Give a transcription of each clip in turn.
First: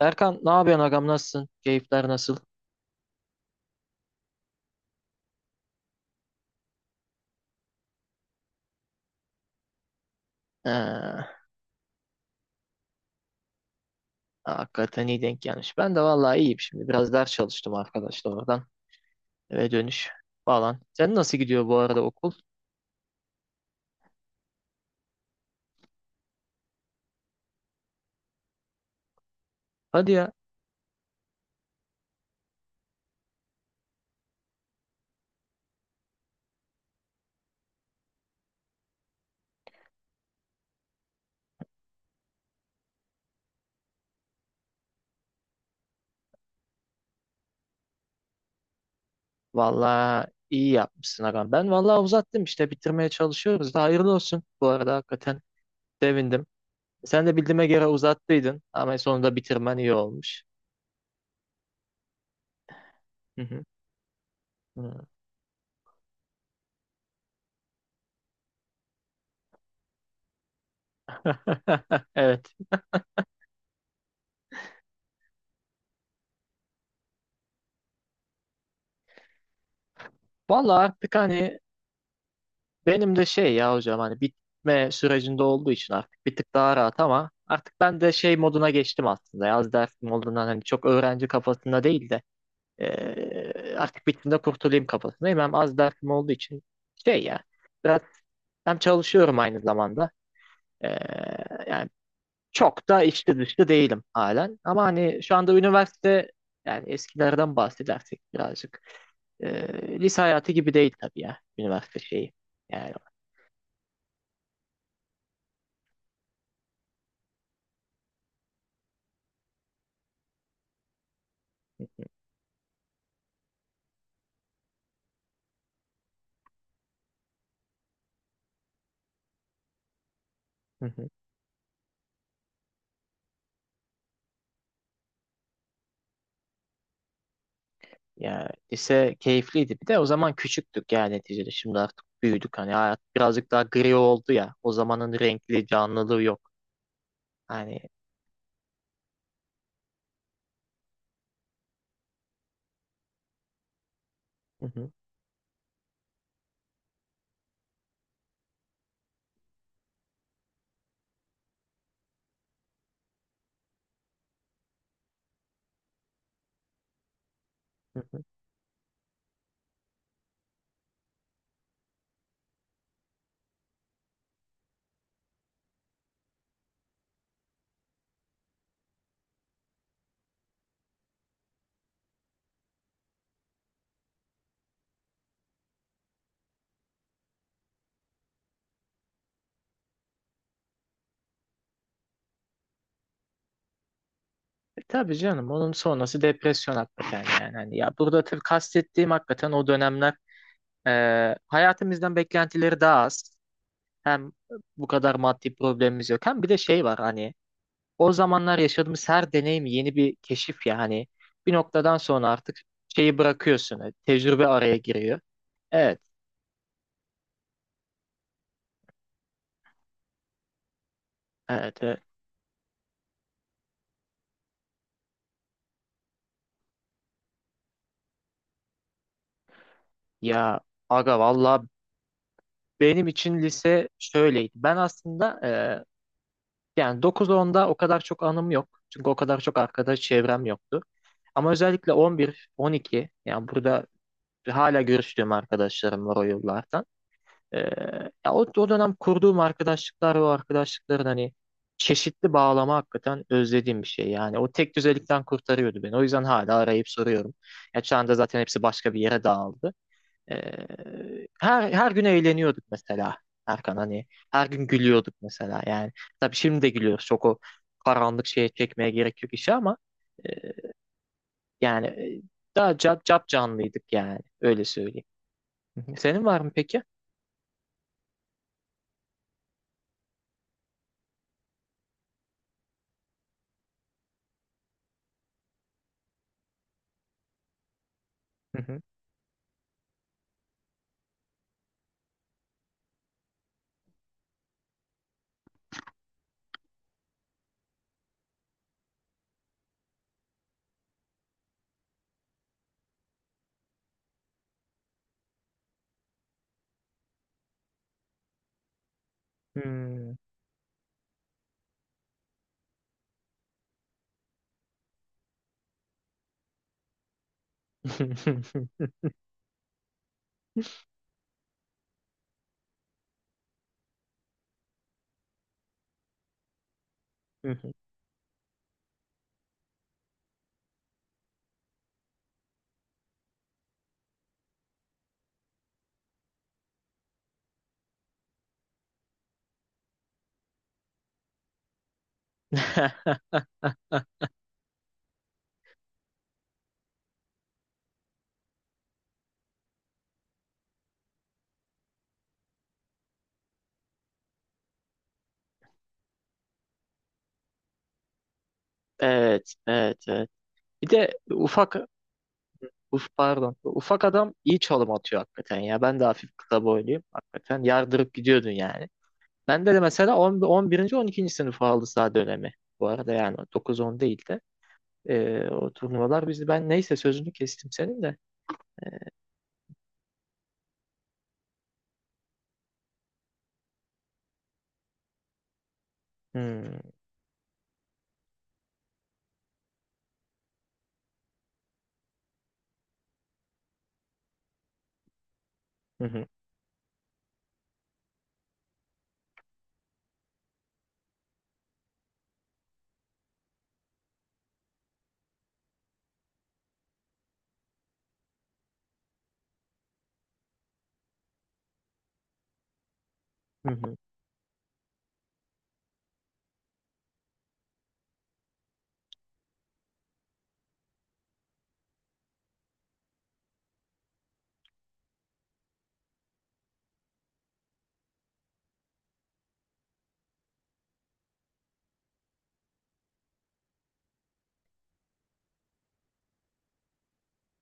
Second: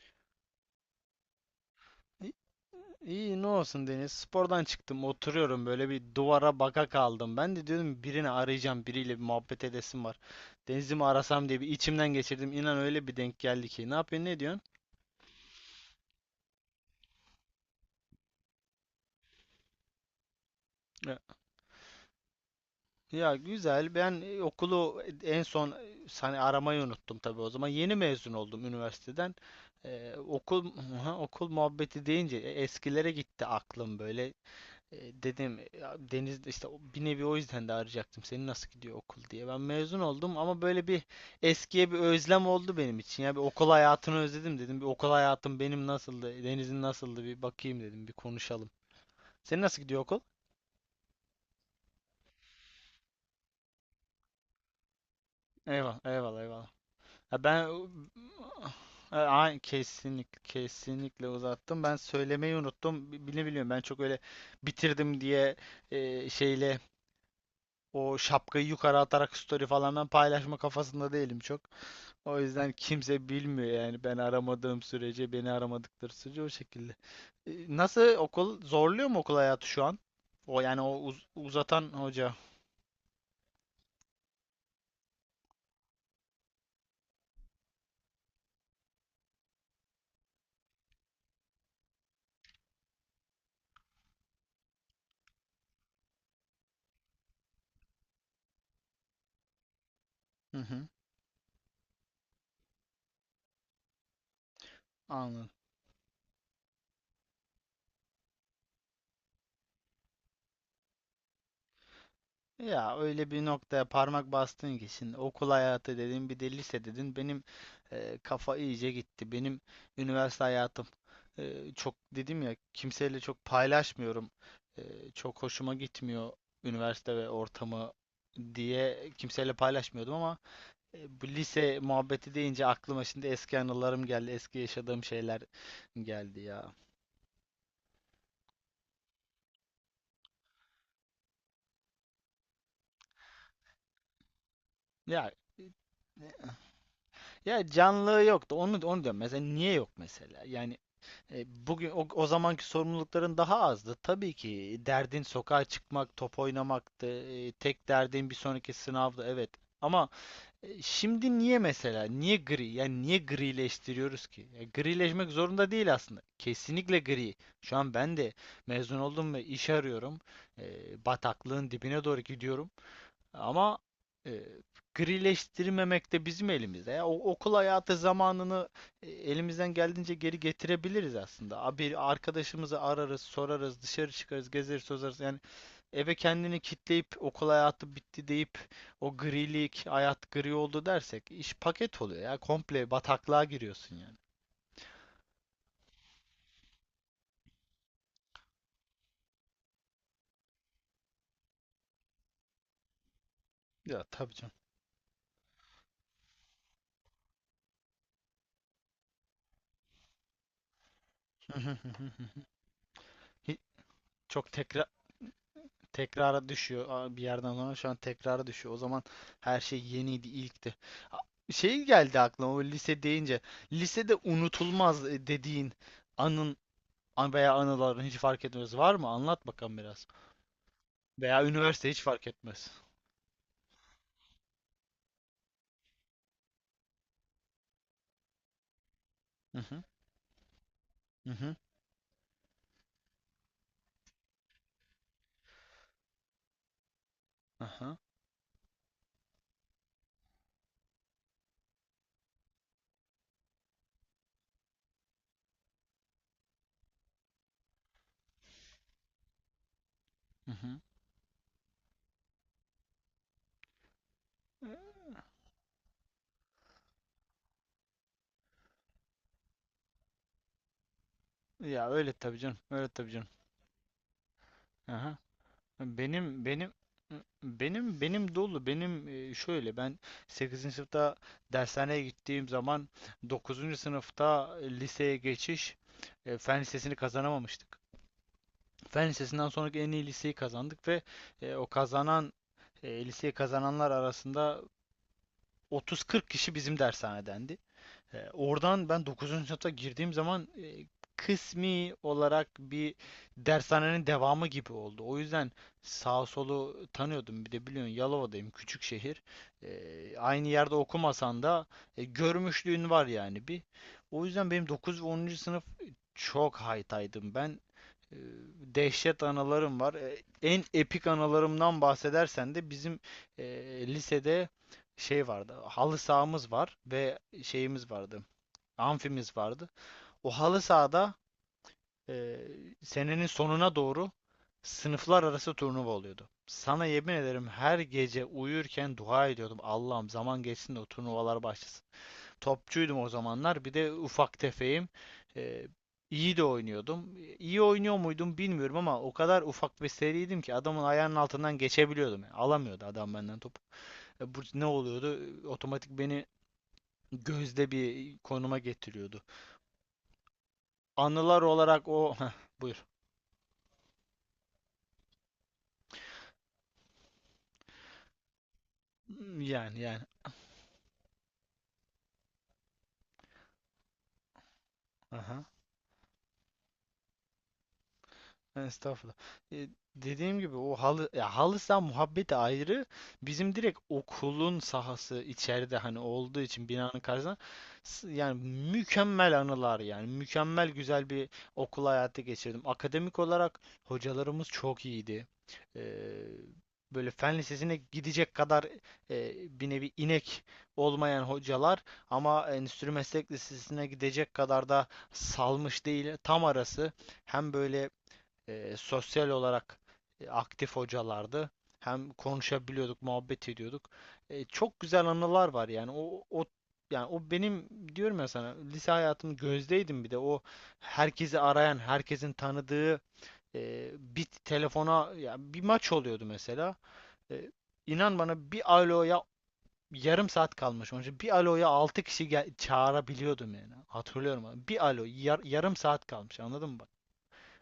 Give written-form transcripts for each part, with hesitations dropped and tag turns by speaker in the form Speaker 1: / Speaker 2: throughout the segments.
Speaker 1: Erkan ne yapıyorsun agam nasılsın? Keyifler
Speaker 2: İ-
Speaker 1: nasıl?
Speaker 2: İyi ne olsun Deniz. Spordan çıktım, oturuyorum böyle bir duvara baka kaldım. Ben de diyordum birini arayacağım, biriyle bir muhabbet edesim var. Deniz'i mi
Speaker 1: Ee,
Speaker 2: arasam diye bir içimden geçirdim. İnan öyle bir denk geldi ki. Ne yapıyorsun, ne diyorsun?
Speaker 1: hakikaten iyi denk gelmiş. Ben de vallahi iyiyim şimdi. Biraz ders çalıştım arkadaşlar oradan. Eve dönüş falan. Sen
Speaker 2: Ya
Speaker 1: nasıl gidiyor bu arada okul?
Speaker 2: ya, güzel. Ben okulu en son hani aramayı unuttum tabii o zaman. Yeni mezun oldum üniversiteden.
Speaker 1: Hadi ya.
Speaker 2: Okul okul muhabbeti deyince eskilere gitti aklım böyle. Dedim ya Deniz de işte bir nevi o yüzden de arayacaktım seni nasıl gidiyor okul diye. Ben mezun oldum ama böyle bir eskiye bir özlem oldu benim için. Ya bir okul hayatını özledim dedim. Bir okul hayatım benim nasıldı, Deniz'in nasıldı bir bakayım dedim, bir konuşalım. Senin nasıl gidiyor okul?
Speaker 1: Vallahi iyi yapmışsın agam. Ben vallahi uzattım işte bitirmeye çalışıyoruz da hayırlı olsun. Bu arada hakikaten
Speaker 2: Eyvallah, eyvallah,
Speaker 1: sevindim.
Speaker 2: eyvallah.
Speaker 1: Sen de
Speaker 2: Ya
Speaker 1: bildiğime
Speaker 2: ben
Speaker 1: göre uzattıydın ama sonunda bitirmen iyi
Speaker 2: Kesinlikle
Speaker 1: olmuş.
Speaker 2: kesinlikle uzattım. Ben söylemeyi unuttum.
Speaker 1: Hı
Speaker 2: Bile
Speaker 1: hı.
Speaker 2: biliyorum ben çok öyle
Speaker 1: Hı.
Speaker 2: bitirdim diye e, şeyle o şapkayı yukarı atarak story falan ben paylaşma kafasında değilim çok. O
Speaker 1: Evet.
Speaker 2: yüzden kimse bilmiyor yani ben aramadığım sürece, beni aramadıkları sürece o şekilde. Nasıl okul zorluyor mu okul hayatı şu an? O
Speaker 1: Vallahi
Speaker 2: yani
Speaker 1: artık hani
Speaker 2: uzatan hoca.
Speaker 1: benim de şey ya hocam hani bitme sürecinde olduğu için artık bir tık daha rahat ama artık ben de şey moduna geçtim aslında. Yaz dersim olduğundan hani çok öğrenci kafasında değil de artık bittiğinde kurtulayım kafasındayım. Hem az dersim olduğu için şey ya biraz hem çalışıyorum aynı zamanda.
Speaker 2: Hı hı,
Speaker 1: Eee, yani çok da içli dışlı değilim halen. Ama hani şu
Speaker 2: anladım.
Speaker 1: anda üniversite yani eskilerden bahsedersek birazcık lise hayatı gibi değil tabii ya üniversite şeyi. Yani.
Speaker 2: Ya öyle bir noktaya parmak bastın ki şimdi okul hayatı dedin bir de lise dedin benim kafa iyice gitti. Benim üniversite hayatım çok dedim ya kimseyle çok paylaşmıyorum. E, çok hoşuma gitmiyor üniversite ve ortamı diye kimseyle paylaşmıyordum ama bu lise muhabbeti deyince aklıma şimdi eski anılarım geldi. Eski yaşadığım şeyler geldi ya.
Speaker 1: Yani lise keyifliydi. Bir de o zaman küçüktük yani neticede. Şimdi artık büyüdük. Hani hayat birazcık daha gri oldu ya. O zamanın
Speaker 2: Ya
Speaker 1: renkli canlılığı yok.
Speaker 2: ya,
Speaker 1: Hani,
Speaker 2: canlılığı yoktu. Onu diyorum. Mesela niye yok mesela? Yani, bugün o zamanki sorumlulukların daha azdı. Tabii
Speaker 1: hı
Speaker 2: ki
Speaker 1: hı,
Speaker 2: derdin sokağa çıkmak, top oynamaktı. Tek derdin bir sonraki sınavdı. Evet. Ama şimdi niye mesela? Niye gri? Yani niye grileştiriyoruz ki? Grileşmek zorunda değil aslında. Kesinlikle gri. Şu an
Speaker 1: hı
Speaker 2: ben
Speaker 1: hı.
Speaker 2: de mezun oldum ve iş arıyorum. Bataklığın dibine doğru gidiyorum. Ama e, grileştirmemek de bizim elimizde. Ya, okul hayatı zamanını elimizden geldiğince geri getirebiliriz aslında. Bir arkadaşımızı ararız, sorarız, dışarı çıkarız, gezeriz, tozarız. Yani eve kendini kitleyip okul hayatı bitti deyip o grilik, hayat gri oldu dersek iş paket oluyor ya. Komple bataklığa giriyorsun yani.
Speaker 1: E tabii canım onun sonrası depresyon hakikaten yani. Hani ya burada tabii kastettiğim hakikaten o dönemler hayatımızdan beklentileri daha az.
Speaker 2: Ya
Speaker 1: Hem
Speaker 2: tabii canım.
Speaker 1: bu kadar maddi problemimiz yok. Hem bir de şey var hani o zamanlar yaşadığımız her deneyim yeni bir keşif ya hani bir noktadan sonra artık şeyi
Speaker 2: Hi-
Speaker 1: bırakıyorsun. Tecrübe
Speaker 2: Çok
Speaker 1: araya
Speaker 2: tekrar
Speaker 1: giriyor. Evet,
Speaker 2: Tekrara düşüyor. Bir yerden sonra şu an tekrara düşüyor. O zaman her şey yeniydi, ilkti. A-
Speaker 1: evet,
Speaker 2: Şey
Speaker 1: evet.
Speaker 2: geldi aklıma o lise deyince. Lisede unutulmaz dediğin anın veya anıların hiç fark etmez. Var mı? Anlat bakalım biraz.
Speaker 1: Ya aga
Speaker 2: Veya
Speaker 1: valla
Speaker 2: üniversite hiç fark etmez.
Speaker 1: benim için lise şöyleydi. Ben aslında yani 9-10'da o kadar çok anım yok. Çünkü o kadar çok
Speaker 2: Hı hı.
Speaker 1: arkadaş çevrem yoktu.
Speaker 2: Hı
Speaker 1: Ama
Speaker 2: hı.
Speaker 1: özellikle 11, 12 yani burada hala görüştüğüm arkadaşlarım var o yıllardan. Ee,
Speaker 2: Aha.
Speaker 1: ya o dönem kurduğum arkadaşlıklar ve o arkadaşlıkların hani çeşitli bağlama hakikaten özlediğim bir şey. Yani o tek düzelikten kurtarıyordu beni. O yüzden hala arayıp soruyorum. Ya şu anda zaten hepsi başka bir yere dağıldı. Ee,
Speaker 2: Hı hı.
Speaker 1: her gün eğleniyorduk mesela Erkan hani. Her gün gülüyorduk mesela yani. Tabii şimdi de gülüyoruz. Çok o karanlık şeye çekmeye gerek yok işi ama e, yani
Speaker 2: Ya öyle tabii canım.
Speaker 1: daha
Speaker 2: Öyle
Speaker 1: cap,
Speaker 2: tabii
Speaker 1: cap
Speaker 2: canım.
Speaker 1: canlıydık yani. Öyle söyleyeyim.
Speaker 2: Aha.
Speaker 1: Hı hı. Senin var
Speaker 2: Benim
Speaker 1: mı
Speaker 2: benim
Speaker 1: peki?
Speaker 2: benim, dolu benim. E, şöyle Ben sekizinci sınıfta dershaneye gittiğim zaman dokuzuncu sınıfta liseye geçiş fen lisesini kazanamamıştık.
Speaker 1: Hı hı.
Speaker 2: Fen lisesinden sonraki en iyi liseyi kazandık ve e, o kazanan liseyi kazananlar arasında 30-40 kişi bizim dershanedendi. Oradan ben dokuzuncu sınıfta girdiğim zaman kısmi olarak bir dershanenin devamı gibi oldu. O yüzden sağ solu tanıyordum. Bir de biliyorsun Yalova'dayım, küçük şehir.
Speaker 1: Hmm.
Speaker 2: Aynı yerde okumasan da görmüşlüğün var yani bir. O yüzden benim 9 ve onuncu sınıf çok haytaydım. Ben e, dehşet anılarım var. En epik anılarımdan bahsedersen de bizim e, lisede şey vardı. Halı sahamız var ve
Speaker 1: Hı hı.
Speaker 2: şeyimiz vardı amfimiz vardı. O halı sahada e, senenin sonuna doğru sınıflar arası turnuva oluyordu. Sana yemin ederim her gece uyurken dua ediyordum. Allah'ım zaman geçsin de o turnuvalar başlasın. Topçuydum o zamanlar. Bir de ufak tefeyim. E, iyi de oynuyordum. İyi oynuyor muydum bilmiyorum ama o kadar ufak ve seriydim ki adamın ayağının altından geçebiliyordum. Yani alamıyordu adam benden topu. Bu ne oluyordu? Otomatik beni gözde bir konuma getiriyordu.
Speaker 1: Evet, evet, evet. Bir de
Speaker 2: Anılar
Speaker 1: ufak,
Speaker 2: olarak buyur.
Speaker 1: pardon, ufak adam iyi çalım atıyor hakikaten ya. Ben de hafif kısa boyluyum hakikaten. Yardırıp gidiyordun yani. Ben de,
Speaker 2: Yani,
Speaker 1: de
Speaker 2: yani.
Speaker 1: mesela 10, 11. 12. sınıf aldı sağ dönemi. Bu arada yani dokuz on değil de
Speaker 2: Aha.
Speaker 1: o turnuvalar bizi ben neyse sözünü kestim senin de.
Speaker 2: Estağfurullah. E, Dediğim gibi o halı ya halı saha muhabbeti ayrı. Bizim direkt okulun sahası içeride hani olduğu için
Speaker 1: Hmm,
Speaker 2: binanın karşısında, yani mükemmel anılar, yani mükemmel güzel bir okul hayatı geçirdim. Akademik olarak hocalarımız çok iyiydi. Ee,
Speaker 1: hı hı,
Speaker 2: Böyle fen lisesine gidecek kadar e, bir nevi inek olmayan hocalar ama endüstri meslek lisesine gidecek kadar da salmış değil. Tam arası. Hem böyle sosyal olarak aktif hocalardı. Hem konuşabiliyorduk, muhabbet
Speaker 1: hı
Speaker 2: ediyorduk.
Speaker 1: hı.
Speaker 2: Çok güzel anılar var yani. O, o yani o Benim diyorum ya sana lise hayatımın gözdeydim bir de o herkesi arayan, herkesin tanıdığı bir telefona ya bir maç oluyordu mesela. E, inan bana bir aloya yarım saat kalmış. Onun için bir aloya 6 kişi çağırabiliyordum yani. Hatırlıyorum. Bir alo yarım saat kalmış. Anladın mı bak?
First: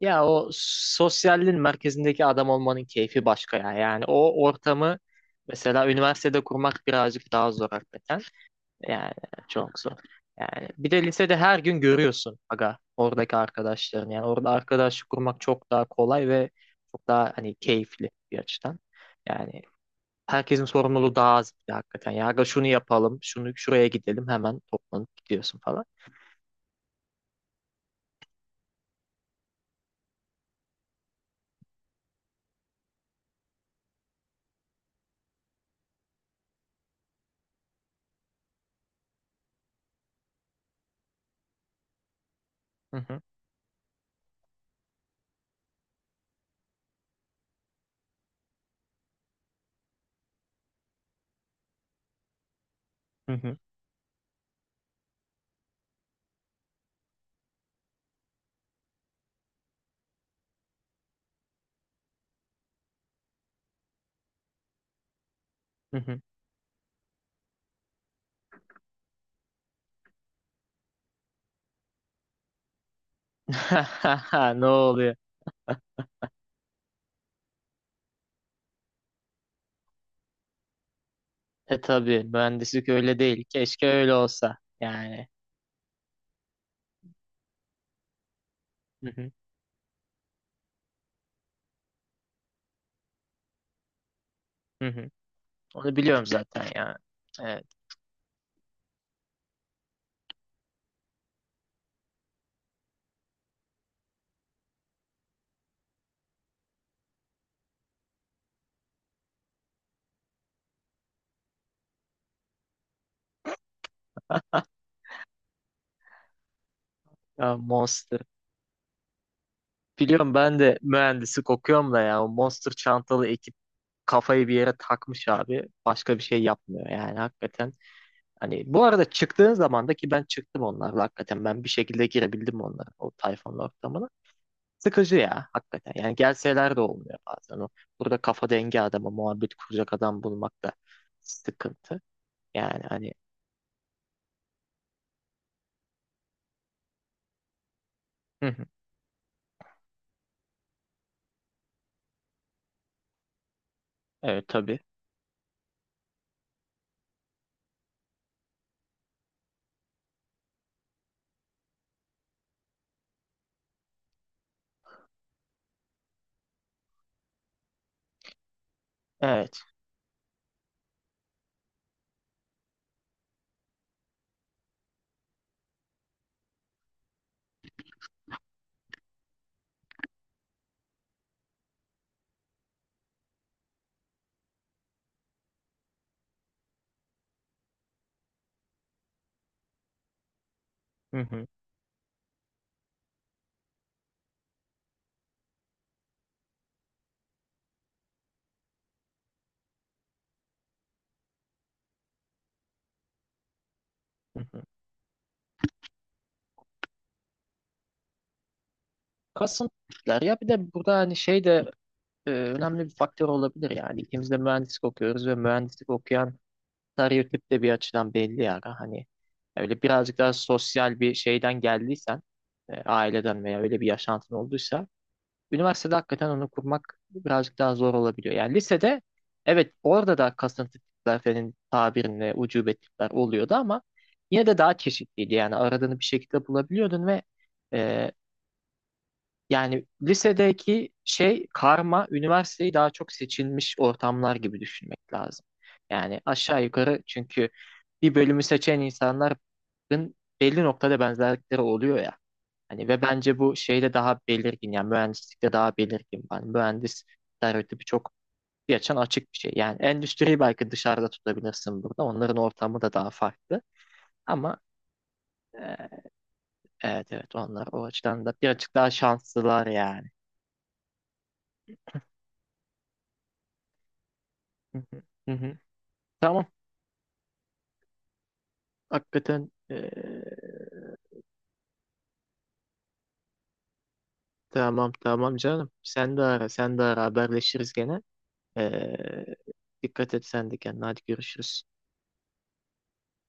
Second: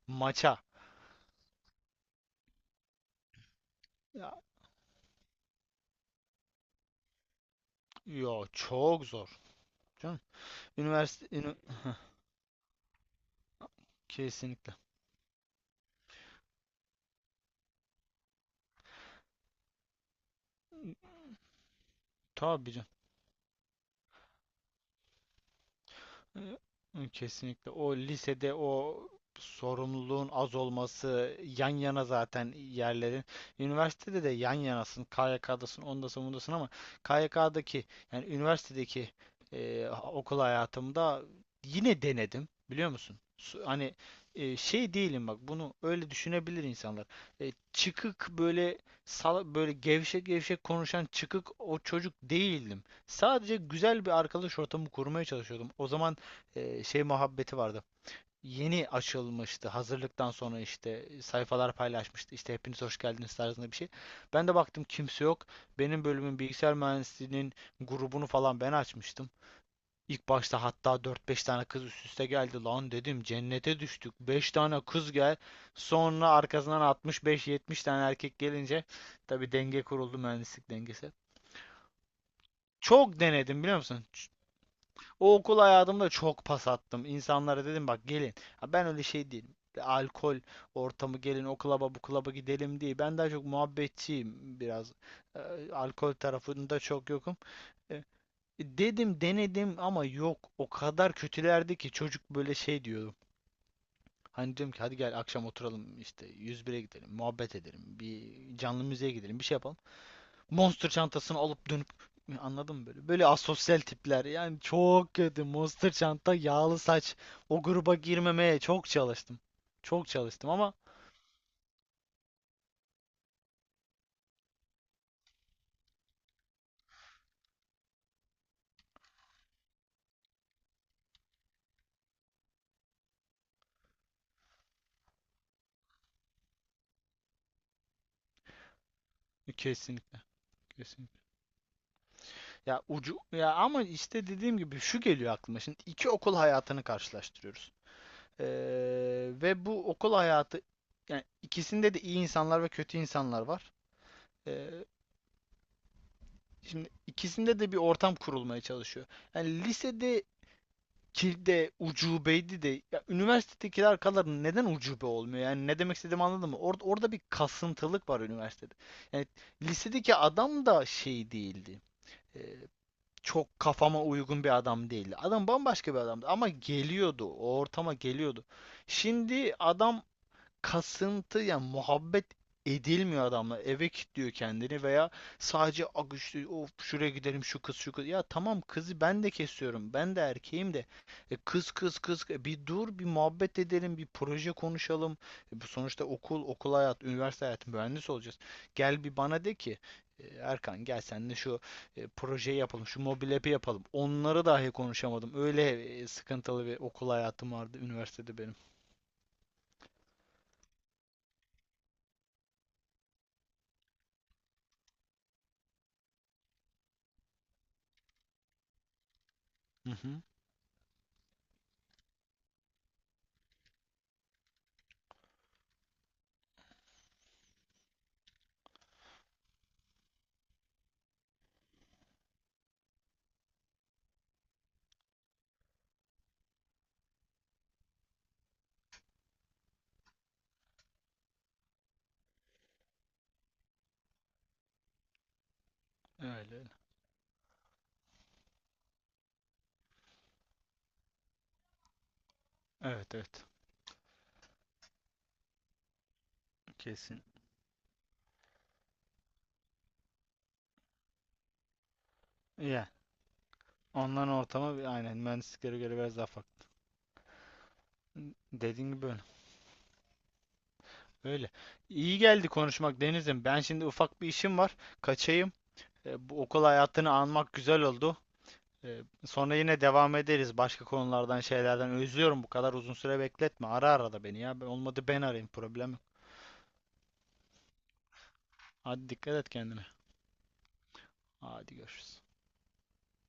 Speaker 1: Ya o
Speaker 2: Maça.
Speaker 1: sosyalliğin merkezindeki adam olmanın keyfi başka ya. Yani o ortamı mesela üniversitede kurmak birazcık daha zor hakikaten.
Speaker 2: Yo çok
Speaker 1: Yani
Speaker 2: zor.
Speaker 1: çok zor.
Speaker 2: Canım.
Speaker 1: Yani bir de
Speaker 2: Üniversite
Speaker 1: lisede
Speaker 2: ünü-
Speaker 1: her gün görüyorsun aga oradaki arkadaşlarını. Yani orada
Speaker 2: Kesinlikle.
Speaker 1: arkadaşlık kurmak çok daha kolay ve çok daha hani keyifli bir açıdan. Yani herkesin sorumluluğu daha az bir de hakikaten. Ya aga şunu
Speaker 2: Tabii canım.
Speaker 1: yapalım, şunu şuraya gidelim hemen toplanıp gidiyorsun falan.
Speaker 2: Hı. Kesinlikle. O lisede o sorumluluğun az olması, yan yana zaten yerlerin. Üniversitede de yan yanasın, KYK'dasın, ondasın, bundasın ama KYK'daki yani üniversitedeki e, okul hayatımda yine denedim biliyor
Speaker 1: Hı
Speaker 2: musun?
Speaker 1: hı,
Speaker 2: Hani şey değilim bak bunu öyle düşünebilir insanlar. Çıkık böyle sala, böyle gevşek gevşek konuşan çıkık o çocuk değildim.
Speaker 1: hı hı,
Speaker 2: Sadece güzel bir arkadaş ortamı kurmaya çalışıyordum. O zaman şey muhabbeti vardı. Yeni açılmıştı. Hazırlıktan sonra işte sayfalar paylaşmıştı. İşte hepiniz hoş geldiniz tarzında bir şey. Ben de baktım kimse yok.
Speaker 1: hı
Speaker 2: Benim
Speaker 1: hı.
Speaker 2: bölümün bilgisayar mühendisliğinin grubunu falan ben açmıştım. İlk başta hatta dört beş tane kız üst üste geldi. Lan dedim cennete düştük. 5
Speaker 1: Ne
Speaker 2: tane kız
Speaker 1: oluyor?
Speaker 2: gel. Sonra arkasından altmış beş 70 tane erkek gelince tabii denge kuruldu mühendislik dengesi.
Speaker 1: E tabii mühendislik öyle
Speaker 2: Çok
Speaker 1: değil.
Speaker 2: denedim biliyor
Speaker 1: Keşke
Speaker 2: musun?
Speaker 1: öyle olsa. Yani.
Speaker 2: O okul hayatımda çok pas attım. İnsanlara dedim bak gelin. Ha, ben öyle
Speaker 1: Hı hı,
Speaker 2: şey değilim. Alkol ortamı gelin o klaba bu klaba gidelim diye. Ben daha çok muhabbetçiyim
Speaker 1: hı
Speaker 2: biraz.
Speaker 1: hı. Onu
Speaker 2: Alkol
Speaker 1: biliyorum zaten
Speaker 2: tarafında
Speaker 1: ya.
Speaker 2: çok yokum.
Speaker 1: Evet.
Speaker 2: Ee, Dedim denedim ama yok. O kadar kötülerdi ki çocuk böyle şey diyordu. Hani diyorum ki hadi gel akşam oturalım işte 101'e gidelim, muhabbet edelim, bir canlı müziğe gidelim, bir şey yapalım. Monster çantasını alıp dönüp anladın mı böyle? Böyle asosyal tipler. Yani çok kötü. Monster çanta, yağlı saç.
Speaker 1: Ya
Speaker 2: O gruba
Speaker 1: Monster.
Speaker 2: girmemeye çok çalıştım. Çok
Speaker 1: Biliyorum
Speaker 2: çalıştım
Speaker 1: ben
Speaker 2: ama
Speaker 1: de mühendislik okuyorum da ya. O Monster çantalı ekip kafayı bir yere takmış abi. Başka bir şey yapmıyor yani hakikaten. Hani bu arada çıktığın zaman da ki ben çıktım onlarla hakikaten. Ben bir şekilde girebildim onlara o tayfanın ortamına. Sıkıcı ya hakikaten. Yani gelseler de olmuyor bazen o. Burada kafa dengi adama muhabbet kuracak
Speaker 2: kesinlikle,
Speaker 1: adam bulmak da
Speaker 2: kesinlikle.
Speaker 1: sıkıntı.
Speaker 2: Ya
Speaker 1: Yani hani,
Speaker 2: ucu Ya ama işte dediğim gibi şu geliyor aklıma. Şimdi iki okul hayatını karşılaştırıyoruz. Ee,
Speaker 1: hı hı.
Speaker 2: Ve bu okul hayatı yani ikisinde de iyi insanlar ve kötü insanlar var.
Speaker 1: Evet
Speaker 2: Ee,
Speaker 1: tabii.
Speaker 2: Şimdi ikisinde de bir ortam kurulmaya çalışıyor. Yani lisede ki de ucubeydi de ya üniversitedeki arkaların neden ucube olmuyor? Yani ne demek istediğimi anladın mı? Orada bir kasıntılık var üniversitede. Yani
Speaker 1: Evet.
Speaker 2: lisedeki adam da şey değildi. Ee, Çok kafama uygun bir adam değildi. Adam bambaşka bir adamdı ama geliyordu. O ortama geliyordu. Şimdi adam kasıntı yani muhabbet edilmiyor adamla. Eve kilitliyor kendini veya sadece "Ak işte of şuraya gidelim şu kız şu kız." Ya tamam kızı ben de kesiyorum. Ben de erkeğim de.
Speaker 1: Hı hı.
Speaker 2: Kız, kız, kız. Bir dur bir muhabbet edelim bir proje konuşalım. Bu sonuçta okul okul hayat üniversite hayatı mühendis olacağız. Gel bir bana de ki: Erkan gel sen de şu projeyi yapalım şu mobil app'i yapalım."
Speaker 1: Hı
Speaker 2: Onları
Speaker 1: hı.
Speaker 2: dahi konuşamadım. Öyle sıkıntılı bir okul hayatım vardı üniversitede benim.
Speaker 1: Kasıntılılar ya bir de burada hani şey de önemli bir faktör olabilir yani ikimiz de mühendislik okuyoruz ve mühendislik okuyan stereotip de bir açıdan belli yani hani öyle
Speaker 2: Hı
Speaker 1: birazcık
Speaker 2: hı.
Speaker 1: daha sosyal bir şeyden geldiysen aileden veya öyle bir yaşantın olduysa üniversitede hakikaten onu kurmak birazcık daha zor olabiliyor. Yani lisede evet orada da kasıntı tipler senin tabirinle ucube tipler oluyordu ama yine de daha çeşitliydi. Yani aradığını bir şekilde bulabiliyordun ve e, yani lisedeki şey karma üniversiteyi daha çok seçilmiş ortamlar gibi düşünmek lazım. Yani
Speaker 2: Öyle
Speaker 1: aşağı
Speaker 2: öyle.
Speaker 1: yukarı çünkü bir bölümü seçen insanların belli noktada benzerlikleri oluyor ya. Hani ve
Speaker 2: Evet
Speaker 1: bence
Speaker 2: evet,
Speaker 1: bu şeyde daha belirgin yani mühendislikte daha belirgin. Yani mühendis
Speaker 2: kesin.
Speaker 1: stereotipi çok bir açan açık bir şey. Yani endüstriyi belki dışarıda tutabilirsin burada. Onların ortamı
Speaker 2: Yani
Speaker 1: da daha farklı.
Speaker 2: onların
Speaker 1: Ama
Speaker 2: ortama aynen
Speaker 1: e,
Speaker 2: mühendisliklere göre biraz daha farklı.
Speaker 1: evet evet onlar o açıdan da birazcık daha
Speaker 2: Dediğin gibi öyle.
Speaker 1: şanslılar yani.
Speaker 2: Öyle. İyi geldi konuşmak Deniz'im. Ben şimdi ufak bir işim var. Kaçayım. Bu
Speaker 1: Tamam.
Speaker 2: okul hayatını anmak güzel oldu.
Speaker 1: Hakikaten
Speaker 2: Sonra yine devam ederiz başka konulardan şeylerden. Özlüyorum, bu kadar uzun süre bekletme. Ara ara da beni ya.
Speaker 1: tamam
Speaker 2: Olmadı ben
Speaker 1: tamam
Speaker 2: arayayım,
Speaker 1: canım.
Speaker 2: problem yok.
Speaker 1: Sen de ara sen de ara haberleşiriz gene.
Speaker 2: Hadi dikkat
Speaker 1: Eee,
Speaker 2: et kendine.
Speaker 1: dikkat et sen de kendine. Hadi görüşürüz.
Speaker 2: Hadi görüşürüz.